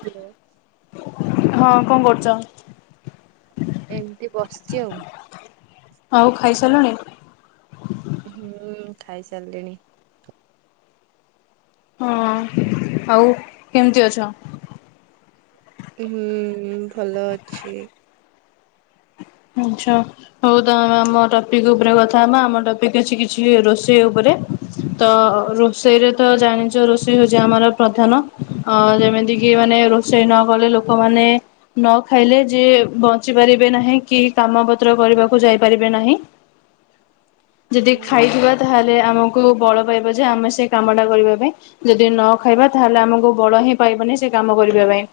Hello. ହଁ କଣ କରୁଚ? ଏମିତି ବସିଚି ଆଉ। ଆଉ ଖାଇସାରିଲୁଣି? ହୁଁ ଖାଇ ସାରିଲିଣି। ହଁ ଆଉ କେମିତି ଅଛ? ହୁଁ ଭଲ ଅଛି। ଆଚଛା। ହଉ ତମେ ଆମ ଟପିକ ଉପରେ କଥା ହବା ଆମ ଟପିକ ଅଛି କିଛି ରୋଷେଇ ଉପରେ। ତ ରୋଷେଇରେ ତ ଜାଣିଚ ରୋଷେଇ ହଉଚି ଆମର ପ୍ରଧାନ ଅ ଯେମିତି କି ମାନେ ରଷ ସେଇ ନ କଲେ ଲୋକମାନେ ନ ଖାଇଲେ ଯେ ବଞ୍ଚି ପାରିବେ ନାହିଁ। କି କାମ ପତ୍ର କରିବାକୁ ଯାଇପାରିବେ ନାହିଁ। ଯଦି ହୁଁ ଖାଇଥିବା ତାହେଲେ ଆମକୁ ବଳ ପାଇବ ଯେ ଆମେ ସେ କାମଟା କରିବା ପାଇଁ। ଯଦି ନ ଖାଇବା ତାହେଲେ ଆମକୁ ବଳ ହିଁ ପାଇବନି ସେ କାମ କରିବା ପାଇଁ।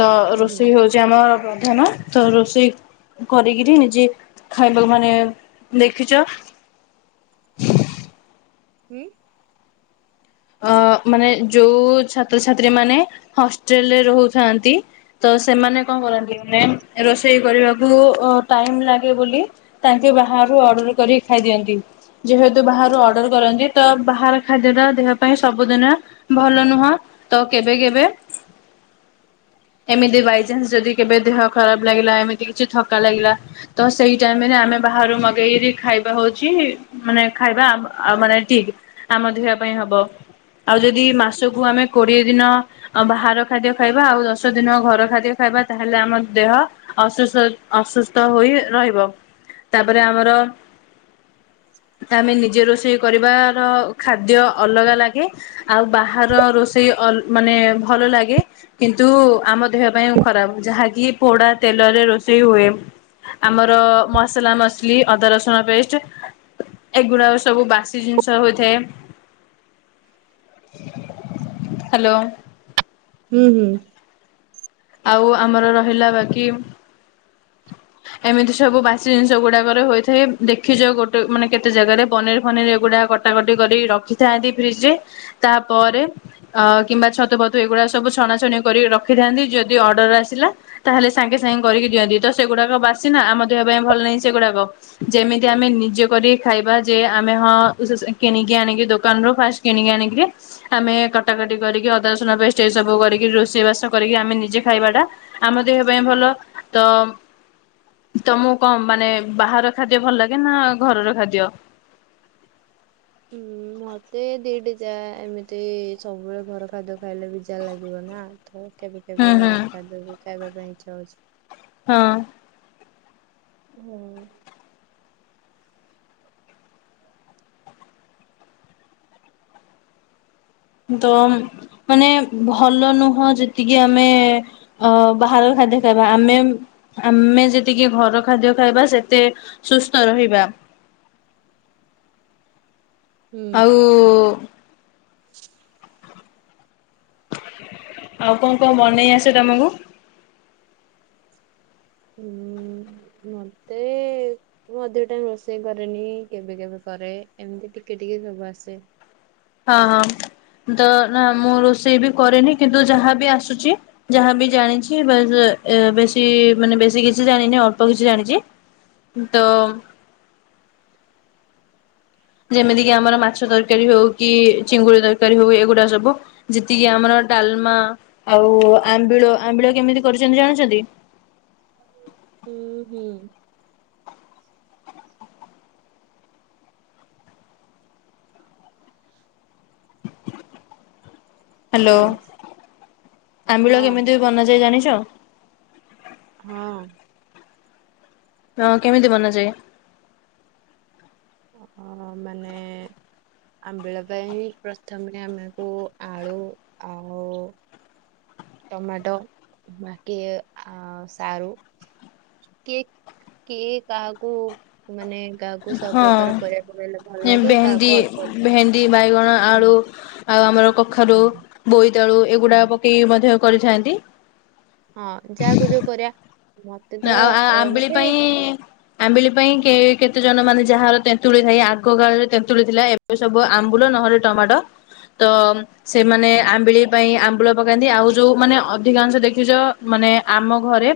ତ ହୁଁ ରୋଷେଇ ହଉଚି ଆମ ପ୍ରଧାନ। ତ ରୋଷେଇ କରିକିରି ନିଜେ ଖାଇବାକୁ ମାନେ ଦେଖିଚ। ହୁଁ? ଅ ମାନେ ଯୋଉ ଛାତ୍ରଛାତ୍ରୀ ମାନେ ହଷ୍ଟେଲ ରେ ରହୁଥାନ୍ତି ତ ସେମାନେ କଣ କରନ୍ତି ମେନ ରୋଷେଇ କରିବାକୁ ଟାଇମ ଲାଗେ ବୋଲି ତାଙ୍କ ବାହାରୁ ଅର୍ଡର କରିକି ଖାଇଦିଅନ୍ତି। ଯେହେତୁ ବାହାରୁ ଅର୍ଡର କରନ୍ତି, ତ ବାହାର ଖାଦ୍ୟ ଟା ଦେହ ପାଇଁ ସବୁଦିନ ଭଲ ନୁହଁ। ତ କେବେ କେବେ ଏମିତି ବାଇଚନ୍ସ ଯଦି କେବେ ଦେହ ଖରାପ ଲାଗିଲା, ଏମିତି କିଛି ଥକା ଲାଗିଲା ତ ସେଇ ଟାଇମ ରେ ଆମେ ବାହାରୁ ମଗେଇ ଖାଇବା ହଉଚି ମାନେ ଖାଇବା ଆମ ଆମ୍ ମାନେ ଠିକ ଆମ ଦେହ ପାଇଁ ହବ ଆଉ ଯଦି ମାସକୁ ଆମେ କୋଡିଏ ଦିନ ବାହାର ଖାଦ୍ୟ ଖାଇବା ଆଉ ଦଶ ଦିନ ଘର ଖାଦ୍ୟ ଖାଇବା ତାହେଲେ ଆମ ଦେହ ଅସୁସ୍ଥ ଅସୁସ୍ଥ ହୋଇ ରହିବ। ତାପରେ ଆମର ଆମେ ନିଜେ ରୋଷେଇ କରିବାର ଖାଦ୍ୟ ଅଲଗା ଲାଗ ଗେ ଆଉ ବାହାର ରୋଷେଇ ମାନେ ଭଲ ଲାଗେ। କିନ୍ତୁ ଆମ ଦେହ ପାଇଁ ଖରାପ, ଯାହାକି ପୋଡା ତେଲରେ ରୋଷେଇ ହୁଏ। ଆମର ମସଲା ମସଲି, ଅଦା ରସୁଣ ପେଷ୍ଟ ଏଗୁଡାକ ସବୁ ବାସି ଜିନିଷ ହୋଇଥାଏ। ହାଲୋ। ହୁଁ ହୁଁ। ଆଉ ଆମର ରହିଲା ବାକି ଏମିତି ସବୁ ବାସି ଜିନିଷ ଗୁଡାକରେ ହୋଇଥାଏ। ଦେଖିଚ ଗୋଟେ ମାନେ କେତେ ଜାଗାରେ ପନିର ଫନିର ଏଗୁଡା କଟାକଟି କରି ରଖିଥାନ୍ତି ଫ୍ରିଜ ରେ। ତାପରେ ଅ କିମ୍ବା ଛତୁ ଫତୁ ଏଇଗୁଡା ସବୁ ଛଣାଛଣି କରି ରଖିଥାନ୍ତି ଯି ଯଦି ଅର୍ଡର ଆସିଲା ତାହେଲେ ସାଙ୍ଗେ ସାଙ୍ଗେ କରିକି ଦିଅନ୍ତି। ତ ସେଗୁଡାକ ବାସି ନା ଆମ ଦେହ ପାଇଁ ଭଲ ନାହିଁ ସେଗୁଡାକ। ଯେମିତି ଆମେ ନିଜେ କରି ଖାଇବା ଯେ ଆମେ ହଁ ସ ସେ କିଣିକି ଆଣିକି ଦୋକାନରୁ ଫାଷ୍ଟ କିଣିିକି ଆଣିକିରି‌ ଆମେ କଟାକଟି କରିକି ଅଦାରସୁଣ ପେଷ୍ଟ ଏ ସବୁ କରିକି ରୋଷେଇ ବାସ କରିକି ଆମେ ନିଜେ ଖାଇବା ଟା ଆମ ଦେହ ପାଇଁ ଭଲ। ତ ତମକୁ କଣ ମାନେ ବାହାର ଖାଦ୍ୟ ଭଲ ଲାଗେ ନା ଘରର ଖାଦ୍ୟ? ହୁଁ ମୋତେ ଦିଟା ଯା ଏମିତି ସବୁବେଳେ ଘର ଖାଦ୍ୟ ଖାଇଲେ ବି [unintelligible] ଲାଗିବ ନା ତ କେବେ ହୁଁ କେବେ ହୁଁ ବାହାର ଖାଦ୍ୟ ବି ଖାଇବା ପାଇଁ ଇଛା ହଉଛି। ହଁ ହୁଁ ତ ମାନେ ଭଲ ନୁହଁ ଯେତିକି ଆମେ ଅ ବାହାରର ଖାଦ୍ୟ ଖାଇବା। ଆମେ ଆମେ ଯେତିକି ଘର ଖାଦ୍ୟ ଖାଇବା ସେତେ ସୁସ୍ଥ ରହିବା। ହୁଁ ଆଉ ଆଉ କଣ କଣ ବନେଇ ଆସେ ତମକୁ? ଉଁ ଉଁ ମତେ ମେ ମୁଁ ଅଧିକ ଟାଇମ ରୋଷେଇ କରେନି କେବେ କେବେ କରେ ଏମିତି ଟିକେ ଟିକେ ସବୁ ଆସେ। ହଁ ହଁ ଦ ନା ମୁଁ ରୋଷେଇ ବି କରେନି କିନ୍ତୁ ଯାହାବି ଆସୁଛି। ଯାହାବି ଜାଣିଛି ବାଶ୍ ବେଶୀ ମାନେ ବେଶୀ କିଛି ଜାଣିିନି ଅଳ୍ପ କିଛି ଜାଣିଛି। ତ ଯେମିତି କିି ଆମର ମାଛ ତରକାରୀ ହଉ କି ଚିଙ୍ଗୁଡି ତରକାରୀ ହଉ ଏଗୁଡା ସବୁ। ଯେତିକି ଆମର ଡାଲମା ଆଉ ଆମ୍ବିଳ ଆମ୍ବିଳ କେମିତି କରିଛନ୍ତି ଜାଣିଛନ୍ତି? ହୁଁ ହୁଁ ହ୍ୟାଲୋ ଆମ୍ବିଳ ହଁ କେମିତି ବନାଯାଏ ଜାଣିଛ? ହଁ ହଁ କେମିତି ବନାଯାଏ। ଅ ମାନେ ଆମ୍ବିଳ ପାଇଁ ପ୍ରଥମେ ଆମକୁ ଆଳୁ ଆଉ ଟମାଟୋ ବାକି ଆ ସାରୁ। କିଏ କିଏ କାହାକୁ ମାନେ କାହାକୁ ସବୁ ପ୍ରକାର ହଁ ପରିବା ପକେଇଲେ ଭଲ ଲାଗେ ଭେଣ୍ଡି କାହାକୁ ଅଳ୍ପ ଅଳ୍ପ ଭେଣ୍ଡି ବାଇଗଣ ହୁଁ। ଆଳୁ ଆଉ ଆମର କଖାରୁ, ହୁଁ ବୋଇତାଳୁ ଏଗୁଡା ହୁଁ ପକେଇ ମଧ୍ୟ କରିଥାନ୍ତି। ହଁ ଯାହାକୁ ଯୋଉ ପରିବା ମତେ ତ ଆଉ ଅ ଆମ୍ବିଳି ମତେ ପାଇଁ ଆମ୍ବିଳି ପାଇଁ କେ କେତେ ଜଣ ମାନେ ଯାହାର ତେନ୍ତୁଳି ଥାଏ ଆଗ କାଳରେ ତେନ୍ତୁଳି ଥିଲା ଏ ଏ ସବୁ ଆମ୍ବୁଲ ନହେଲେ ଟମାଟୋ ତ ସେମାନେ ହୁଁ, ଆମ୍ବିଳି ପାଇଁ ଆମ୍ବୁଲ ପକାନ୍ତି ଆଉ ଯୋଉ ମାନେ ଅଧିକାଂଶ ଦେଖିଛ ମାନେ ଆମ ଘରେ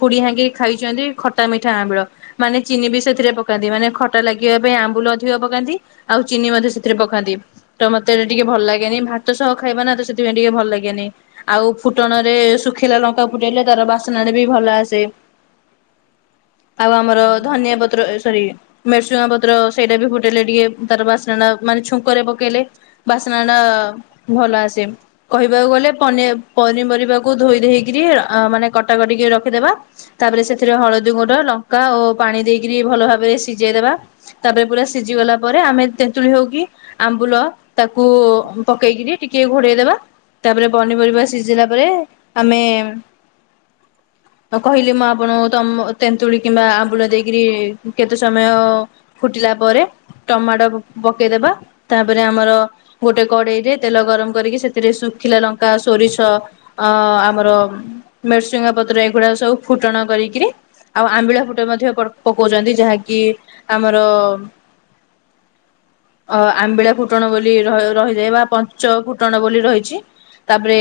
ଖୁଡ଼ି ହାଙ୍କି ଖାଇଛନ୍ତି ଖଟା ମିଠା ଆମ୍ବିଳ। ମାନେ ଚିନି ବି ସେଥିରେ ପକାନ୍ତି ମାନେ ଖଟା ଲାଗିବା ପାଇଁ ଆମ୍ବୁଲ ଅଧିକ ପକାନ୍ତି। ଆଉ ଚିନି ମଧ୍ୟ ସେଥିରେ ପକାନ୍ତି। ତ ମୋତେ ଏ ଟିକେ ଭଲ ଲାଗେନି ଭାତ ସହ ଖାଇବା ନା ତ ସେଥିପାଇଁ ଟିକେ ଭଲ ଲାଗେନି। ଆଉ ଫୁଟଣରେ ଶୁଖିଲା ଲଙ୍କା ଫୁଟେଇଲେ ତାର ବାସନାଟା ବି ଭଲ ଆସେ। [unintelligible] ଆଉ ଆମର ହୁଁ। ଧନିଆ ପ ତ୍ର ସରି ଭେରସୁଙ୍ଗା ପତ୍ର ସେଇଟା ବି ଫୁଟେଇଲେ ଟିକେ ତାର ବାସ୍ନା ଟା ମାନେ ଛୁଙ୍କରେ ପକେଇଲେ ବାସ୍ନା ଟା ଭଲ ଆସେ। କହିବାକୁ ଗଲେ ପନି ପନିପରିବାକୁ ଧୋଇ ଦେଇକିରି ମାନେ କଟାକଟିକିରି ରଖିଦେବା। ତାପରେ ସେଥିରେ ହଳଦୀ ଗୁଣ୍ଡ, ଲଙ୍କା ଓ ପାଣି ଦେଇକରି ଭଲ ଭାବରେ ସିଝେଇଦବା। ତାପରେ ପୁରା ସିଝି ଗଲା ପରେ ଆମେ ତେନ୍ତୁଳି ହଉକି ଆମ୍ବୁଲ ତାକୁ ପକେଇକିରି ଟିକେ ଘୋଡେଇଦେବା ତାପରେ ପନିପରିବା ସିଝିଲା ପରେ ଆମେ କହିଲି ମୁଁ ଆପଣଙ୍କୁ ତମ ତେନ୍ତୁଳି କିମ୍ବା ଆମ୍ବୁଳ ଦେଇକିରି କେତେ ସମୟ ଫୁଟିଲା ପରେ ଟମାଟୋ ପକେଇଦବା। ତାପରେ ଆମର ଗୋଟେ କଡେଇ ରେ ତେଲ ଗରମ କରିକି ସେଥିରେ ଶୁଖିଲା ଲଙ୍କା, ସୋରିଷ ଅ ଆମର ମେରସୁଙ୍ଗା ପତ୍ର ଏଗୁଡା ସବୁ ଫୁଟଣ କରିକିରି ଆଉ ଆମ୍ବିଳା ଫୁଟେ ମଧ୍ୟ ପକଉଛନ୍ତି ଯାହାକି ଆମର। ଅ ଆମ୍ବିଳା ଫୁଟଣ ବୋଲି ରହି ରହିଯାଏ ବା ପଞ୍ଚ ଫୁଟଣ ବୋଲି ରହିଛି। ତାପରେ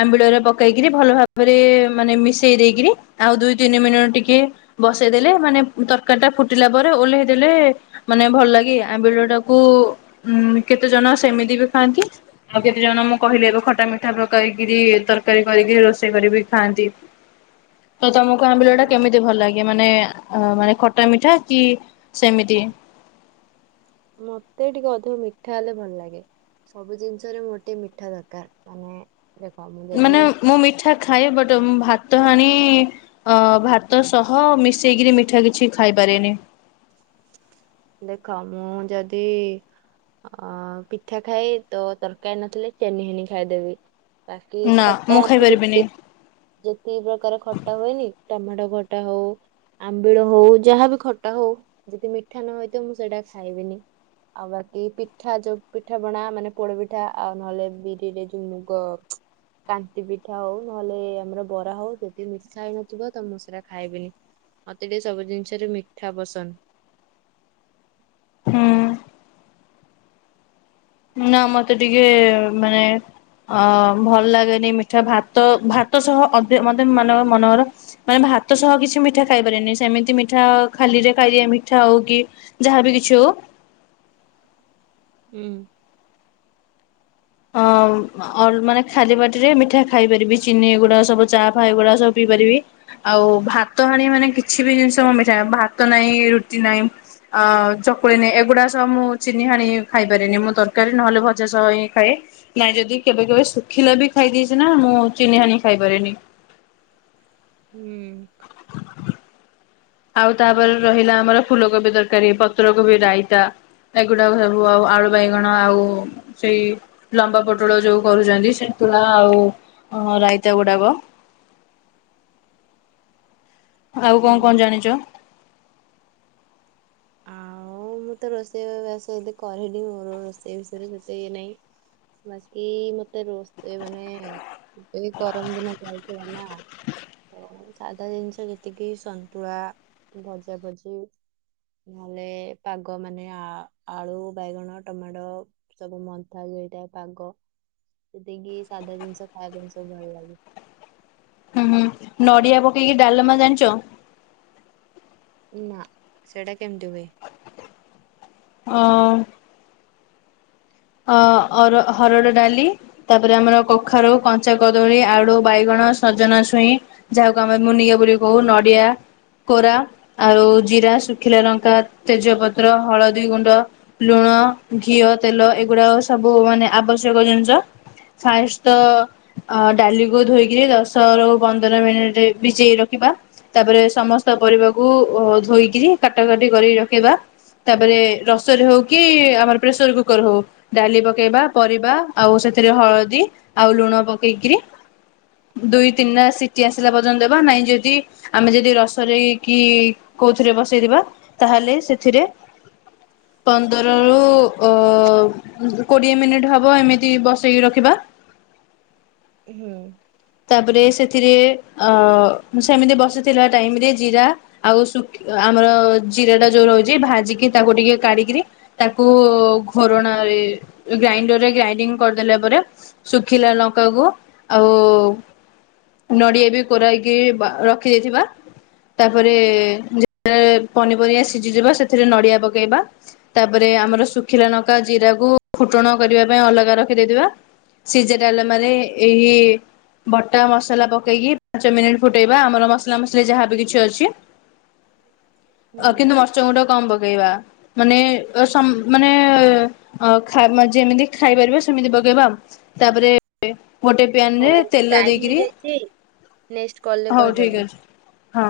ଆମ୍ବିଳରେ ପକେଇକିରି ଭଲ ଭାବରେ। ମାନେ ମିଶେଇ ଦେଇକରି ଆଉ ଦୁଇ ତିନି ମିନିଟ ଟିକେ। ବସେଇଦେଲେ ମାନେ ତରକାରୀ ଟା ଫୁଟିଲା ପରେ ଓହ୍ଲେଇଦେଲେ। ମାନେ ଭଲ ଲାଗେ ଆମ୍ବିଳ ଟାକୁ କେତେ ଜନ ସେମିତି ବି ଖାଆନ୍ତି। ଆଉ କେତେ ଜଣ ମୁଁ କହିଲି ଏବେ ଖଟା ମିଠା ପକେଇକିରି ତରକାରୀ କରିକି ରୋଷେଇ କରିବି। ଖାଆନ୍ତି ତ ତମକୁ ଆମ୍ବିଳ ଟା କେମିତି। ଭଲ ଲାଗେ ମାନେ ଅ ମାନେ ଖଟା ମିଠା କି ସେମିତି। ମତେ ଟିକେ ଅଧିକ ମିଠା ହେଲେ ଭଲ ଲାଗେ। ସବୁ ଜିନିଷରେ ମୋର ଟିକେ ମିଠା ଦରକାର ମାନେ। ଦେଖ ମୁଁ ଯଦି ମାନେ ମୁଁ ମିଠା ଖାଏ ବଟ ମୁ ଭାତ ହାଣି। ଅ ଭାତ ସହ ମିଶେଇ କିରି ମିଠା କିଛି ଖାଇପାରେନି। ଦେଖ ମୁଁ ଯଦି। ଅ ପିଠା ଖାଇ ତ ତରକାରୀ ନଥିଲେ ଚେନି ହେନି ଖାଇଦେବି। ବାକି ନା ଖଟା ମୁଁ ଆମର ଖାଇପାରିବିନି ଯେତେ ଯେତିକି ପ୍ରକାର ଖଟା ହୁଏନି ଟମାଟୋ ଖଟା ହଉ। ଆମ୍ବିଳ ହଉ ଯାହାବି ଖଟା ହଉ ଯଦି ମିଠା ନ ହୋଇଥିବ ତ ମୁଁ ସେଇଟା ଖାଇବିନି। ଆଉ ବାକି ପିଠା ଯୋଉ ପିଠା ପଣା ମାନେ ପୋଡପିଠା ଆଉ ନହେଲେ ବିରିରେ ଯୋଉ ମୁଗ। କାନ୍ତି ପିଠା ହଉ ନହେଲେ ଆମର ବରା ହଉ ଯଦି ମିଠା ହେଇନଥିବ ତ ମୁଁ ସେରା ଖାଇବିନି। ମତେ ଟିକେ ସବୁ ଜିନିଷରେ ମିଠା ପସନ୍ଦ। ହୁଁ [unintelligible] ନା ମତେ ଟିକେ ମାନେ। ଅ ଭଲ ଲାଗେନି ମିଠା ଭାତ ଭାତ ସହ ଅଧେ ମତେ ମାନେ ମନକର। ମାନେ ଭାତ ସହ କିଛି ମିଠା ଖାଇପାରେନି ସେମିତି ମିଠା ଖାଲିରେ ଖାଇଦିଏ ମିଠା ହଉ କି। ଯାହାବି କିଛି ହଉ। ହୁଁ। ଅ ଅର ମାନେ ଖାଲି ପାଟିରେ ମିଠା ଖାଇପାରିବି ଚିନି ଏଗୁଡା ସବୁ ଚା ଫା ଏଗୁଡାକ ସବୁ ପିଇ ପାରିବି। ଆଉ ଭାତ ହାଣି ମାନେ କିଛି ବି ଜିନିଷ ମୁଁ ମିଠା ଭାତ ନାହିଁ ରୁଟି ନାହିଁ। ଆ ଚକୁଳି ନାଇ ଏଗୁଡ଼ା ସବୁ ମୁଁ ଚିନି ହାଣି ଖାଇପାରେନି ମୁଁ ତରକାରୀ ନହେଲେ ଭଜା ସହ ହିଁ ଖାଏ ନାଇଁ ଯଦି କେବେ କେବେ ଶୁଖିଲା ବି ଖାଇଦେଇଛି ନା ମୁଁ ଚିନି ହାଣି ଖାଇପାରେନି। ହୁଁ। ଆଉ ତାପରେ ରହିଲା ଆମର ଫୁଲକୋବି ତରକାରୀ ପତ୍ରକୋବି ରାଇତା। ଏଗୁଡାକ ସବୁ ଆଉ ଆଳୁ ବାଇଗଣ ଆଉ। ସେଇ ଲମ୍ବା ପୋଟଳ ଯୋଉ କରୁଛନ୍ତି ସେନ୍ତୁଳା ଆଉ ଅ ରାଇତା ଗୁଡାକ। ଆଉ କଣ ହୁଁ କଣ ଜାଣିଛ? ଆଉ ମୁଁ ତ ରୋଷେଇ ବାସ ଏତେ କରେନି ମୋର ରୋଷେଇ ବିଷୟରେ ସେତେ ଇଏ ନାହିଁ। ବାକି ମୋତେ ରୋଷେଇ ମାନେ। ଏବେ ବି ଗରମ ଦିନ ଚାଲିଥିଲା ନା। ତ ସାଧା ଜିନିଷ ଯେତିକି ସନ୍ତୁଳା ଭଜା ଭଜି। ନହେଲେ ପାଗ ମାନେ ଆ ଆଳୁ ବାଇଗଣ ଟମାଟୋ। ସବୁ ମନ୍ଥା ଯଉ ହେଇଥାଏ ପାଗ ସେତିକି ସାଧା ଜିନିଷ ଖାଇବା ପାଇଁ ସବୁ ଭଲ ଲାଗେ। ହୁଁ ହୁଁ ନଡିଆ ପକେଇକି ଡାଲମା ଜାଣିଛ? ନା ସେଇଟା କେମିତି ହୁଏ? ହଁ। ଅ ଅର ହରଡ଼ ଡାଲି। ତାପରେ ଆମର କଖାରୁ କଞ୍ଚା କଦଳୀ ଆଳୁ ବାଇଗଣ ସଜନା ଛୁଇଁ। ଯାହାକୁ ଆମେ ମୁନିଗା ବୋଲି କହୁ ନଡିଆ କୋରା। ଆଉ ଜିରା ଶୁଖିଲା ଲଙ୍କା ତେଜପତ୍ର ହଳଦୀ ଗୁଣ୍ଡ। ଲୁଣ ଘିଅ ତେଲ ଏଗୁଡାକ ସବୁ ମାନେ ଆବଶ୍ୟକ ଜିନିଷ। ଫାର୍ଷ୍ଟ ତ ଆ ଡାଲିକୁ ଧୋଇକିରି ଦଶ ରୁ ପନ୍ଦର ମିନିଟ ଭିଜେଇ ରଖିବା। ତାପରେ ସମସ୍ତ ପରିବାକୁ ଉ ଧୋଇକିରି କାଟା କଟି କରି ରଖିବା। ତାପରେ ରସରେ ହଉ କି ଆମର ପ୍ରେସର କୁକର ହଉ। ଡାଲି ପକେଇବା ପରିବା ଆଉ ସେଥିରେ ହଳଦୀ ଆଉ ଲୁଣ ପକେଇକିରି ଦୁଇ ତିନିଟା ସିଟି ଆସିଲା ପର୍ଯ୍ୟନ୍ତ ଦେବା ନାଇଁ ଯଦି ଆମେ ଯଦି ରସରେ କି କୋଉଥିରେ ବସେଇଦେବା ତାହେଲେ ସେଥିରେ ପନ୍ଦରରୁ ଓ କୋଡିଏ ମିନିଟ୍ ହବ ଏମିତି ବସେଇକି ରଖିବା। ହୁଁ। ତାପରେ ସେଥିରେ ଅ ସେମିତି ବସିଥିଲା ଟାଇମରେ ଜିରା ଆଉ ଶୁଖ ଆମର ଜିରା ଟା ଯୋଉ ରହୁଛି ଭାଜିକି ତାକୁ ଟିକେ କାଢିକିରି ତାକୁ ଘୋରଣାରେ ଗ୍ରାଇଣ୍ଡର ରେ ଗ୍ରାଇଣ୍ଡିଙ୍ଗ କରିଦେଲା ପରେ। ଶୁଖିଲା ଲଙ୍କା କୁ ଆଉ ନଡିଆ ବି କୋରାହେଇକି ବା ରଖି ଦେଇଥିବା। ତାପରେ ଯେ ପନିପରିବା ସିଝିଯିବ ସେଥିରେ ନଡିଆ ପକେଇବା। ତାପରେ ଆମର ଶୁଖିଲା ନକା ଜିରାକୁ ଫୁଟଣ କରିବା ପାଇଁ ଅଲଗା ରଖିଦେଇଥିବା। ସିଝା ଡାଲମା ରେ ଏହି ବଟା ମସଲା ପକେଇକି ପାଞ୍ଚ ମିନିଟ ଫୁଟେଇବା ଆମର ମସଲା ମସଲି ଯାହାବି କିଛି ଅଛି। ଅ ହୁଁ କିନ୍ତୁ ମରିଚ ଗୁଣ୍ଡ କମ ପକେଇବା। ମାନେ ସମ୍ ମାନେ ଅ ଖା ଯେମିତି ଖାଇପାରିବା ସେମିତି ପକେଇବା। ତାପରେ ଗୋଟେ ହଉ ପ୍ୟାନରେ ଟାଇମ ହେଇଯାଇଛି ନେକ୍ସଟ କଲରେ ହଉ ଠିକ କହିଦବ। ଅଛି ହଁ।